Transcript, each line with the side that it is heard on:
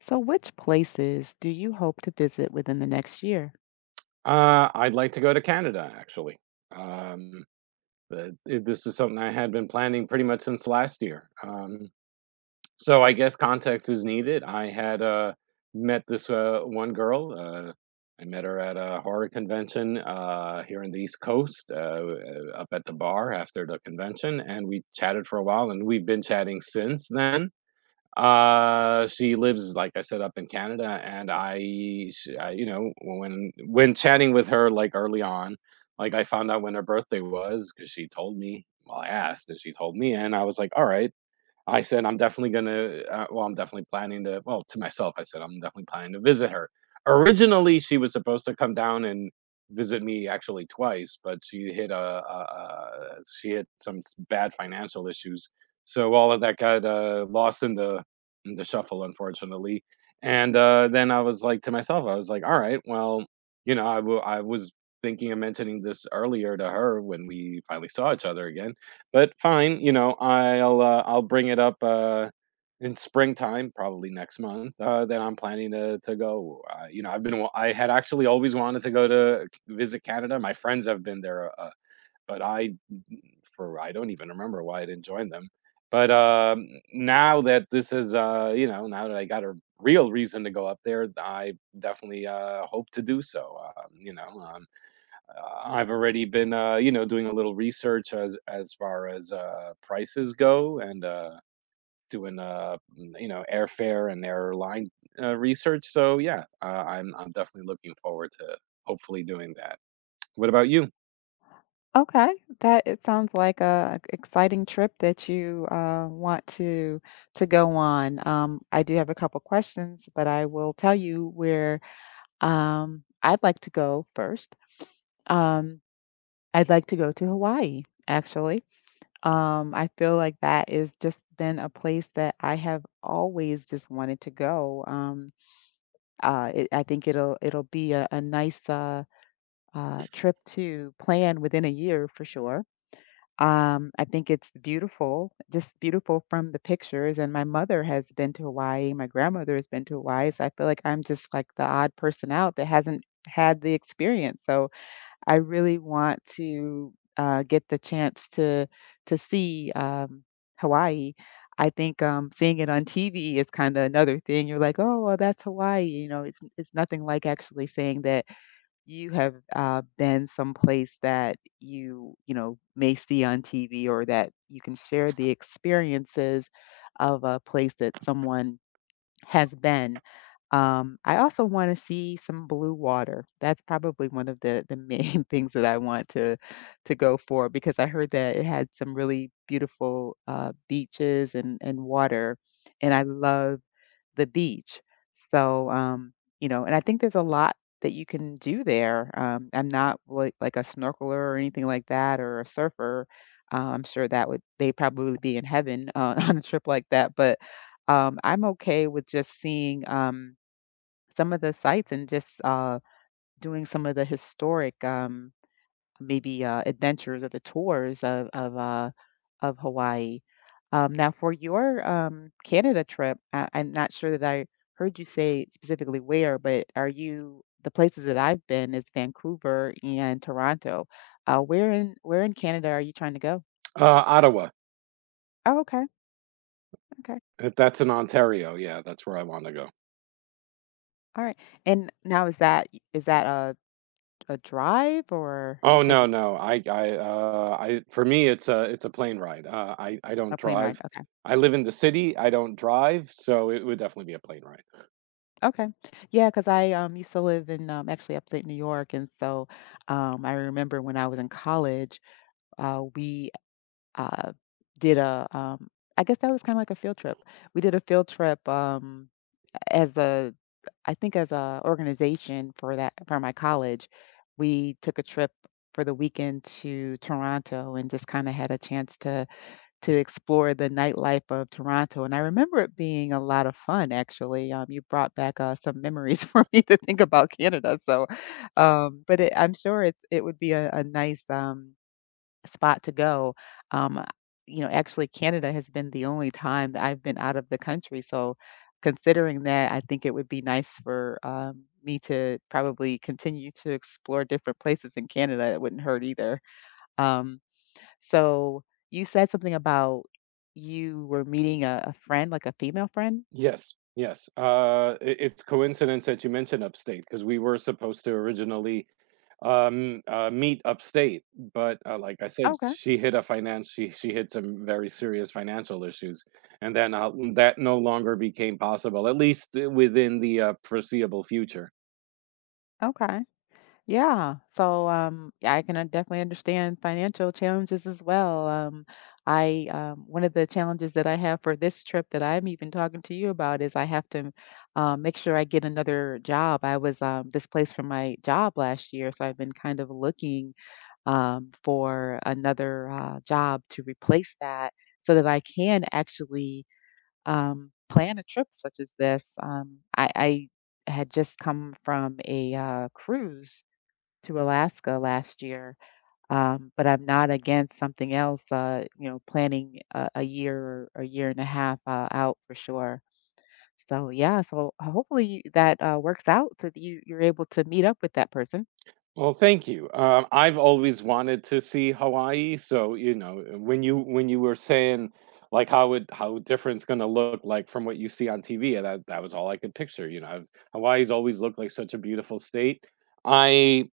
left: So, which places do you hope to visit within the next year?
right: I'd like to go to Canada, actually. Um, the I this is something I had been planning pretty much since last year. So I guess context is needed. I had, met this, one girl, I met her at a horror convention, here in the East Coast, up at the bar after the convention, and we chatted for a while, and we've been chatting since then. She lives, like I said, up in Canada, and you know, when chatting with her, like, early on, like, I found out when her birthday was because she told me. Well, I asked, and she told me, and I was like, "Alright." I said, I'm definitely going to, I'm definitely planning to, well, to myself, I said, I'm definitely planning to visit her. Originally, she was supposed to come down and visit me actually twice, but she hit a she hit some bad financial issues. So all of that got lost in the shuffle, unfortunately. And then I was like to myself, I was like, all right, well, you know, I was thinking of mentioning this earlier to her when we finally saw each other again, but fine, you know, I'll bring it up, in springtime, probably next month, that I'm planning to go. You know, I had actually always wanted to go to visit Canada. My friends have been there, but I, for I don't even remember why I didn't join them. But now that this is, you know, now that I got a real reason to go up there, I definitely hope to do so. I've already been, you know, doing a little research as far as prices go, and doing, you know, airfare and airline research. So yeah, I'm definitely looking forward to hopefully doing that. What about you?
left: Okay, that it sounds like a exciting trip that you want to go on. I do have a couple questions, but I will tell you where I'd like to go first. Um, I'd like to go to Hawaii, actually. I feel like that is just been a place that I have always just wanted to go. I think it'll be a nice trip to plan within a year for sure. I think it's beautiful, just beautiful from the pictures. And my mother has been to Hawaii. My grandmother has been to Hawaii. So I feel like I'm just like the odd person out that hasn't had the experience. So I really want to get the chance to see Hawaii. I think seeing it on TV is kind of another thing. You're like, oh, well, that's Hawaii. You know, it's nothing like actually saying that you have been someplace that you know may see on TV, or that you can share the experiences of a place that someone has been. I also want to see some blue water. That's probably one of the main things that I want to go for, because I heard that it had some really beautiful beaches and water, and I love the beach. So, and I think there's a lot that you can do there. I'm not like a snorkeler or anything like that, or a surfer. I'm sure that would they probably be in heaven on a trip like that. But I'm okay with just seeing some of the sites, and just doing some of the historic maybe adventures, or the tours of Hawaii. Now, for your Canada trip, I'm not sure that I heard you say specifically where, but are you the places that I've been is Vancouver and Toronto. Where in where in Canada are you trying to go?
right: Ottawa.
left: Oh, okay, okay,
right: If that's in Ontario, yeah, that's where I want to go.
left: all right. And now is that a drive, or you
right: Oh
left: said you
right: no, no, I, for me it's a plane ride. I
left: a
right: don't
left: plane ride?
right: drive.
left: Okay,
right: I live in the city. I don't drive, so it would definitely be a plane ride.
left: okay, yeah, because I used to live in actually upstate New York, and so I remember when I was in college, we uh, did a I guess that was kind of like a field trip. We did a field trip as a I think as a organization for that for my college. We took a trip for the weekend to Toronto, and just kind of had a chance to explore the nightlife of Toronto. And I remember it being a lot of fun. Actually, you brought back some memories for me to think about Canada. So, I'm sure it's it would be a nice. Spot to go. Um, uh, you know, actually, Canada has been the only time that I've been out of the country. So, considering that, I think it would be nice for me to probably continue to explore different places in Canada. It wouldn't hurt either. Um, so, you said something about you were meeting a friend, like a female friend.
right: Yes, yes. It, it's coincidence that you mentioned upstate because we were supposed to originally meet upstate, but like I said,
left: Okay.
right: she hit a finance. She hit some very serious financial issues, and then that no longer became possible, at least within the foreseeable future.
left: Okay. Yeah. So, yeah, I can definitely understand financial challenges as well. One of the challenges that I have for this trip that I'm even talking to you about is I have to, make sure I get another job. I was, displaced from my job last year, so I've been kind of looking, for another, job to replace that, so that I can actually, plan a trip such as this. I had just come from cruise to Alaska last year, but I'm not against something else, you know, planning a year or a year and a half out for sure. So yeah, so hopefully that works out so that you're able to meet up with that person.
right: Well, thank you. I've always wanted to see Hawaii, so you know, when you were saying like how different it's gonna look like from what you see on TV, that that was all I could picture. You know, Hawaii's always looked like such a beautiful state. I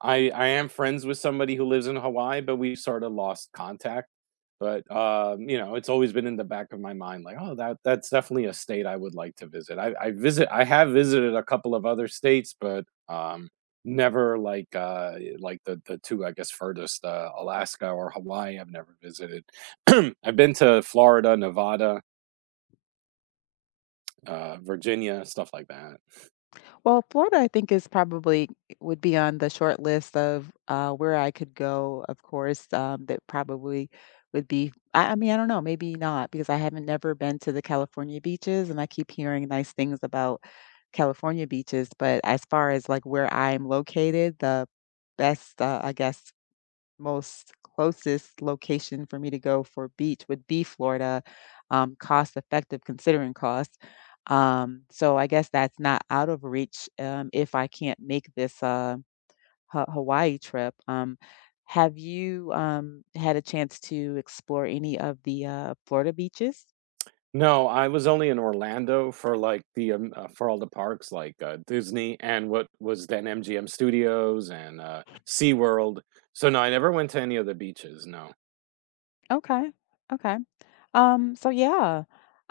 right: I am friends with somebody who lives in Hawaii, but we sort of lost contact. But, you know, it's always been in the back of my mind, like, "Oh, that that's definitely a state I would like to visit." I have visited a couple of other states, but, never like, like the 2, I guess, furthest, Alaska or Hawaii, I've never visited. I've been to Florida, Nevada, Virginia, stuff like that.
left: Well, Florida, I think, is probably would be on the short list of where I could go. Of course, that probably would be. I mean, I don't know, maybe not, because I haven't never been to the California beaches, and I keep hearing nice things about California beaches. But as far as like where I'm located, the best, I guess, most closest location for me to go for beach would be Florida, cost effective considering cost. So I guess that's not out of reach, if I can't make this, Ha Hawaii trip. Have you, had a chance to explore any of the, Florida beaches?
right: No, I was only in Orlando for, like, the, for all the parks, like, Disney and what was then MGM Studios and, SeaWorld. So, no, I never went to any of the beaches, no.
left: Okay, okay. So yeah.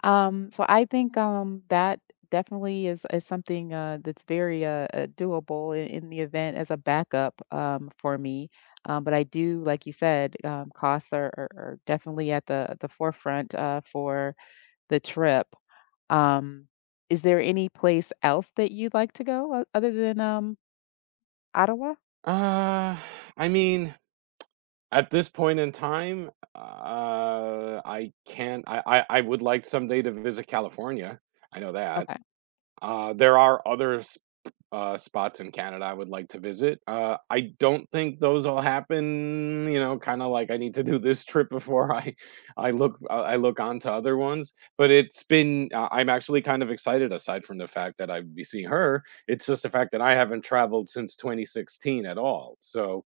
left: So I think that definitely is something that's very doable in the event as a backup for me. But I do, like you said, costs are definitely at the forefront for the trip. Um, is there any place else that you'd like to go other than Ottawa?
right: Uh, I mean, at this point in time, I can't I would like someday to visit California. I know that.
left: Okay.
right: There are other spots in Canada I would like to visit. I don't think those all happen. You know, kind of like I need to do this trip before I, I look on to other ones. But it's been I'm actually kind of excited. Aside from the fact that I'd be seeing her, it's just the fact that I haven't traveled since 2016 at all. So,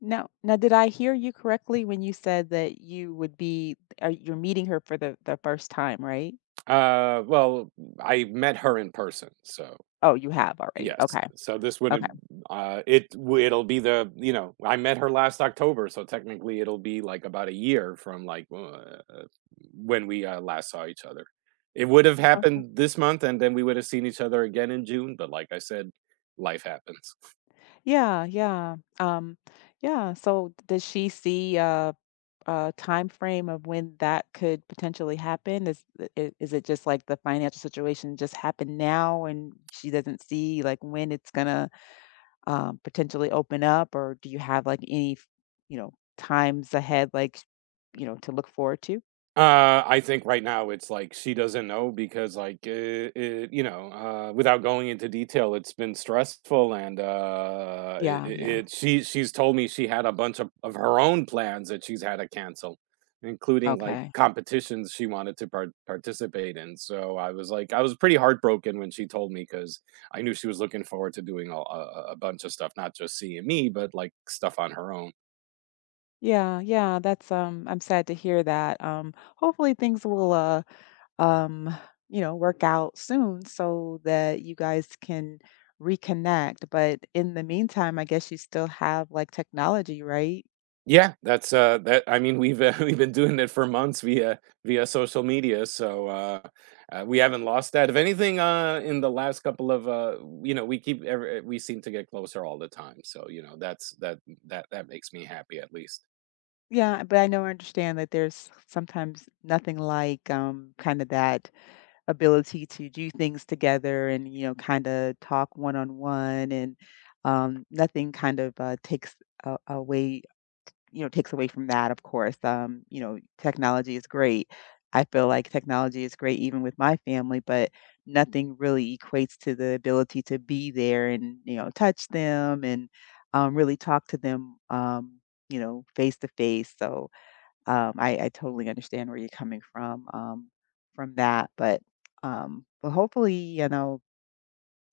left: Now, did I hear you correctly when you said that you would be, you're meeting her for the first time, right?
right: uh, well, I met her in person, so
left: Oh, you have already.
right: yes.
left: Okay.
right: So this
left: Okay.
right: wouldn't it'll be the, you know, I met her last October, so technically it'll be, like, about a year from, like, when we, last saw each other. It would have
left: Okay.
right: happened this month, and then we would have seen each other again in June, but like I said, life happens.
left: Yeah, yeah. Yeah, so does she see a time frame of when that could potentially happen? Is is it just like the financial situation just happened now, and she doesn't see like when it's gonna potentially open up, or do you have like any, you know, times ahead like, you know, to look forward to?
right: I think right now it's like she doesn't know because you know, without going into detail, it's been stressful and
left: Yeah, yeah.
right: she she's told me she had a bunch of her own plans that she's had to cancel, including like
left: Okay.
right: competitions she wanted to participate in. So I was like, I was pretty heartbroken when she told me because I knew she was looking forward to doing a bunch of stuff, not just seeing me, but like stuff on her own.
left: Yeah, yeah, that's I'm sad to hear that. Hopefully things will um, work out soon so that you guys can reconnect. But in the meantime, I guess you still have like technology, right?
right: Yeah, that's, that I mean, we've been doing it for months via social media, so, we haven't lost that. If anything, in the last couple of, you know, we keep every we seem to get closer all the time, so, you know, that's that that that makes me happy at least.
left: Yeah, but I know I understand that there's sometimes nothing like kind of that ability to do things together, and, you know, kind of talk one on one, and nothing kind of takes a- away you know, takes away from that, of course. You know, technology is great. I feel like technology is great even with my family, but nothing really equates to the ability to be there and, you know, touch them and really talk to them, you know, face to face. So I totally understand where you're coming from that. But hopefully,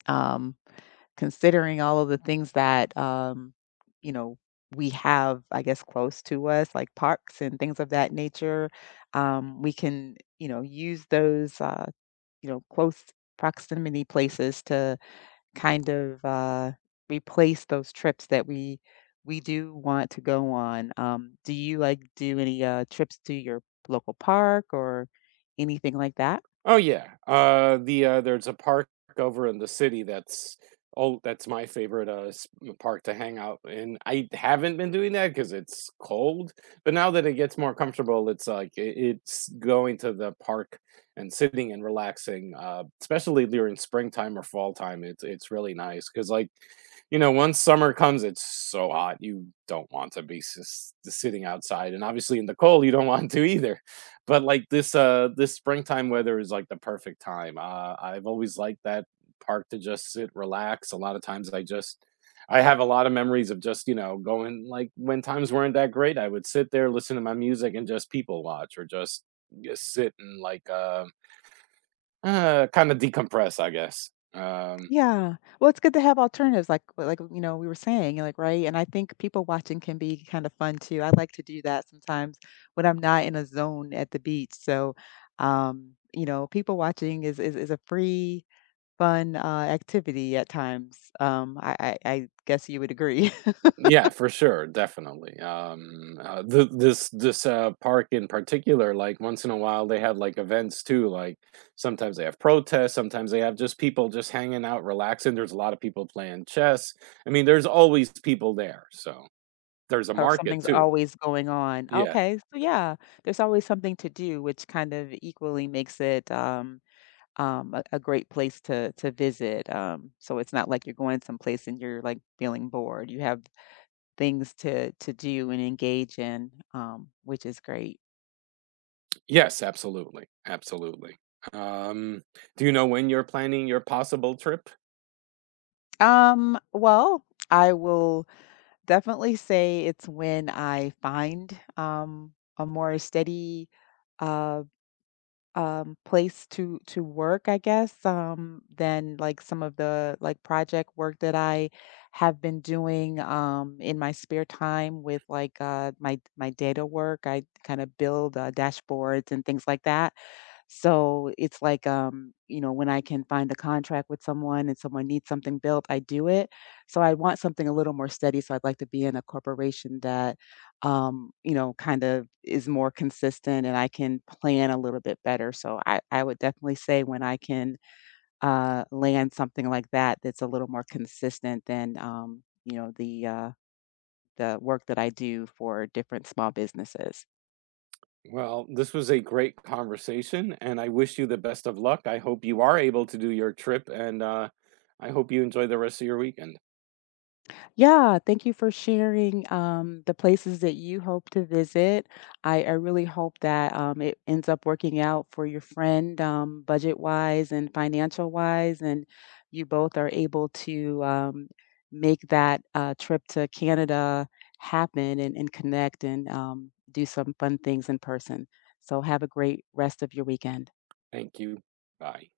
left: um, considering all of the things that, you know, we have, I guess, close to us, like parks and things of that nature, we can, you know, use those, you know, close proximity places to kind of replace those trips that we do want to go on. Do you like do any trips to your local park or anything like that?
right: Oh yeah, there's a park over in the city that's, oh, that's my favorite, s park to hang out in. I haven't been doing that because it's cold, but now that it gets more comfortable, it's like I it's going to the park and sitting and relaxing, especially during springtime or fall time, it's really nice because like, you know, once summer comes, it's so hot, you don't want to be s s sitting outside, and obviously in the cold, you don't want to either. But like this this springtime weather is like the perfect time. I've always liked that park to just sit, relax. A lot of times I have a lot of memories of just, you know, going like when times weren't that great, I would sit there, listen to my music and just people watch or just sit and like kind of decompress, I guess.
left: Yeah. Well, it's good to have alternatives like you know, we were saying, like, right? And I think people watching can be kind of fun too. I like to do that sometimes when I'm not in a zone at the beach. So, you know, people watching is a free, fun activity at times. I guess you would agree.
right: Yeah, for sure, definitely. This this park in particular, like once in a while, they have like events too. Like sometimes they have protests, sometimes they have just people just hanging out, relaxing. There's a lot of people playing chess. I mean, there's always people there, so there's a
left: Or
right: market
left: something's
right: too.
left: always going on.
right: Yeah.
left: Okay, so yeah, there's always something to do, which kind of equally makes it a great place to visit. So it's not like you're going someplace and you're like feeling bored. You have things to do and engage in, which is great.
right: Yes, absolutely, absolutely. Um, do you know when you're planning your possible trip?
left: Well, I will definitely say it's when I find a more steady uh, place to work, I guess, than like some of the like project work that I have been doing in my spare time with like my my data work. I kind of build dashboards and things like that. So it's like, you know, when I can find a contract with someone, and someone needs something built, I do it. So I want something a little more steady. So I'd like to be in a corporation that, you know, kind of is more consistent, and I can plan a little bit better. So I would definitely say when I can land something like that, that's a little more consistent than, you know, the work that I do for different small businesses.
right: Well, this was a great conversation, and I wish you the best of luck. I hope you are able to do your trip, and I hope you enjoy the rest of your weekend.
left: Yeah, thank you for sharing the places that you hope to visit. I really hope that it ends up working out for your friend, budget wise and financial wise, and you both are able to make that trip to Canada happen, and connect, and do some fun things in person. So, have a great rest of your weekend.
right: Thank you. Bye.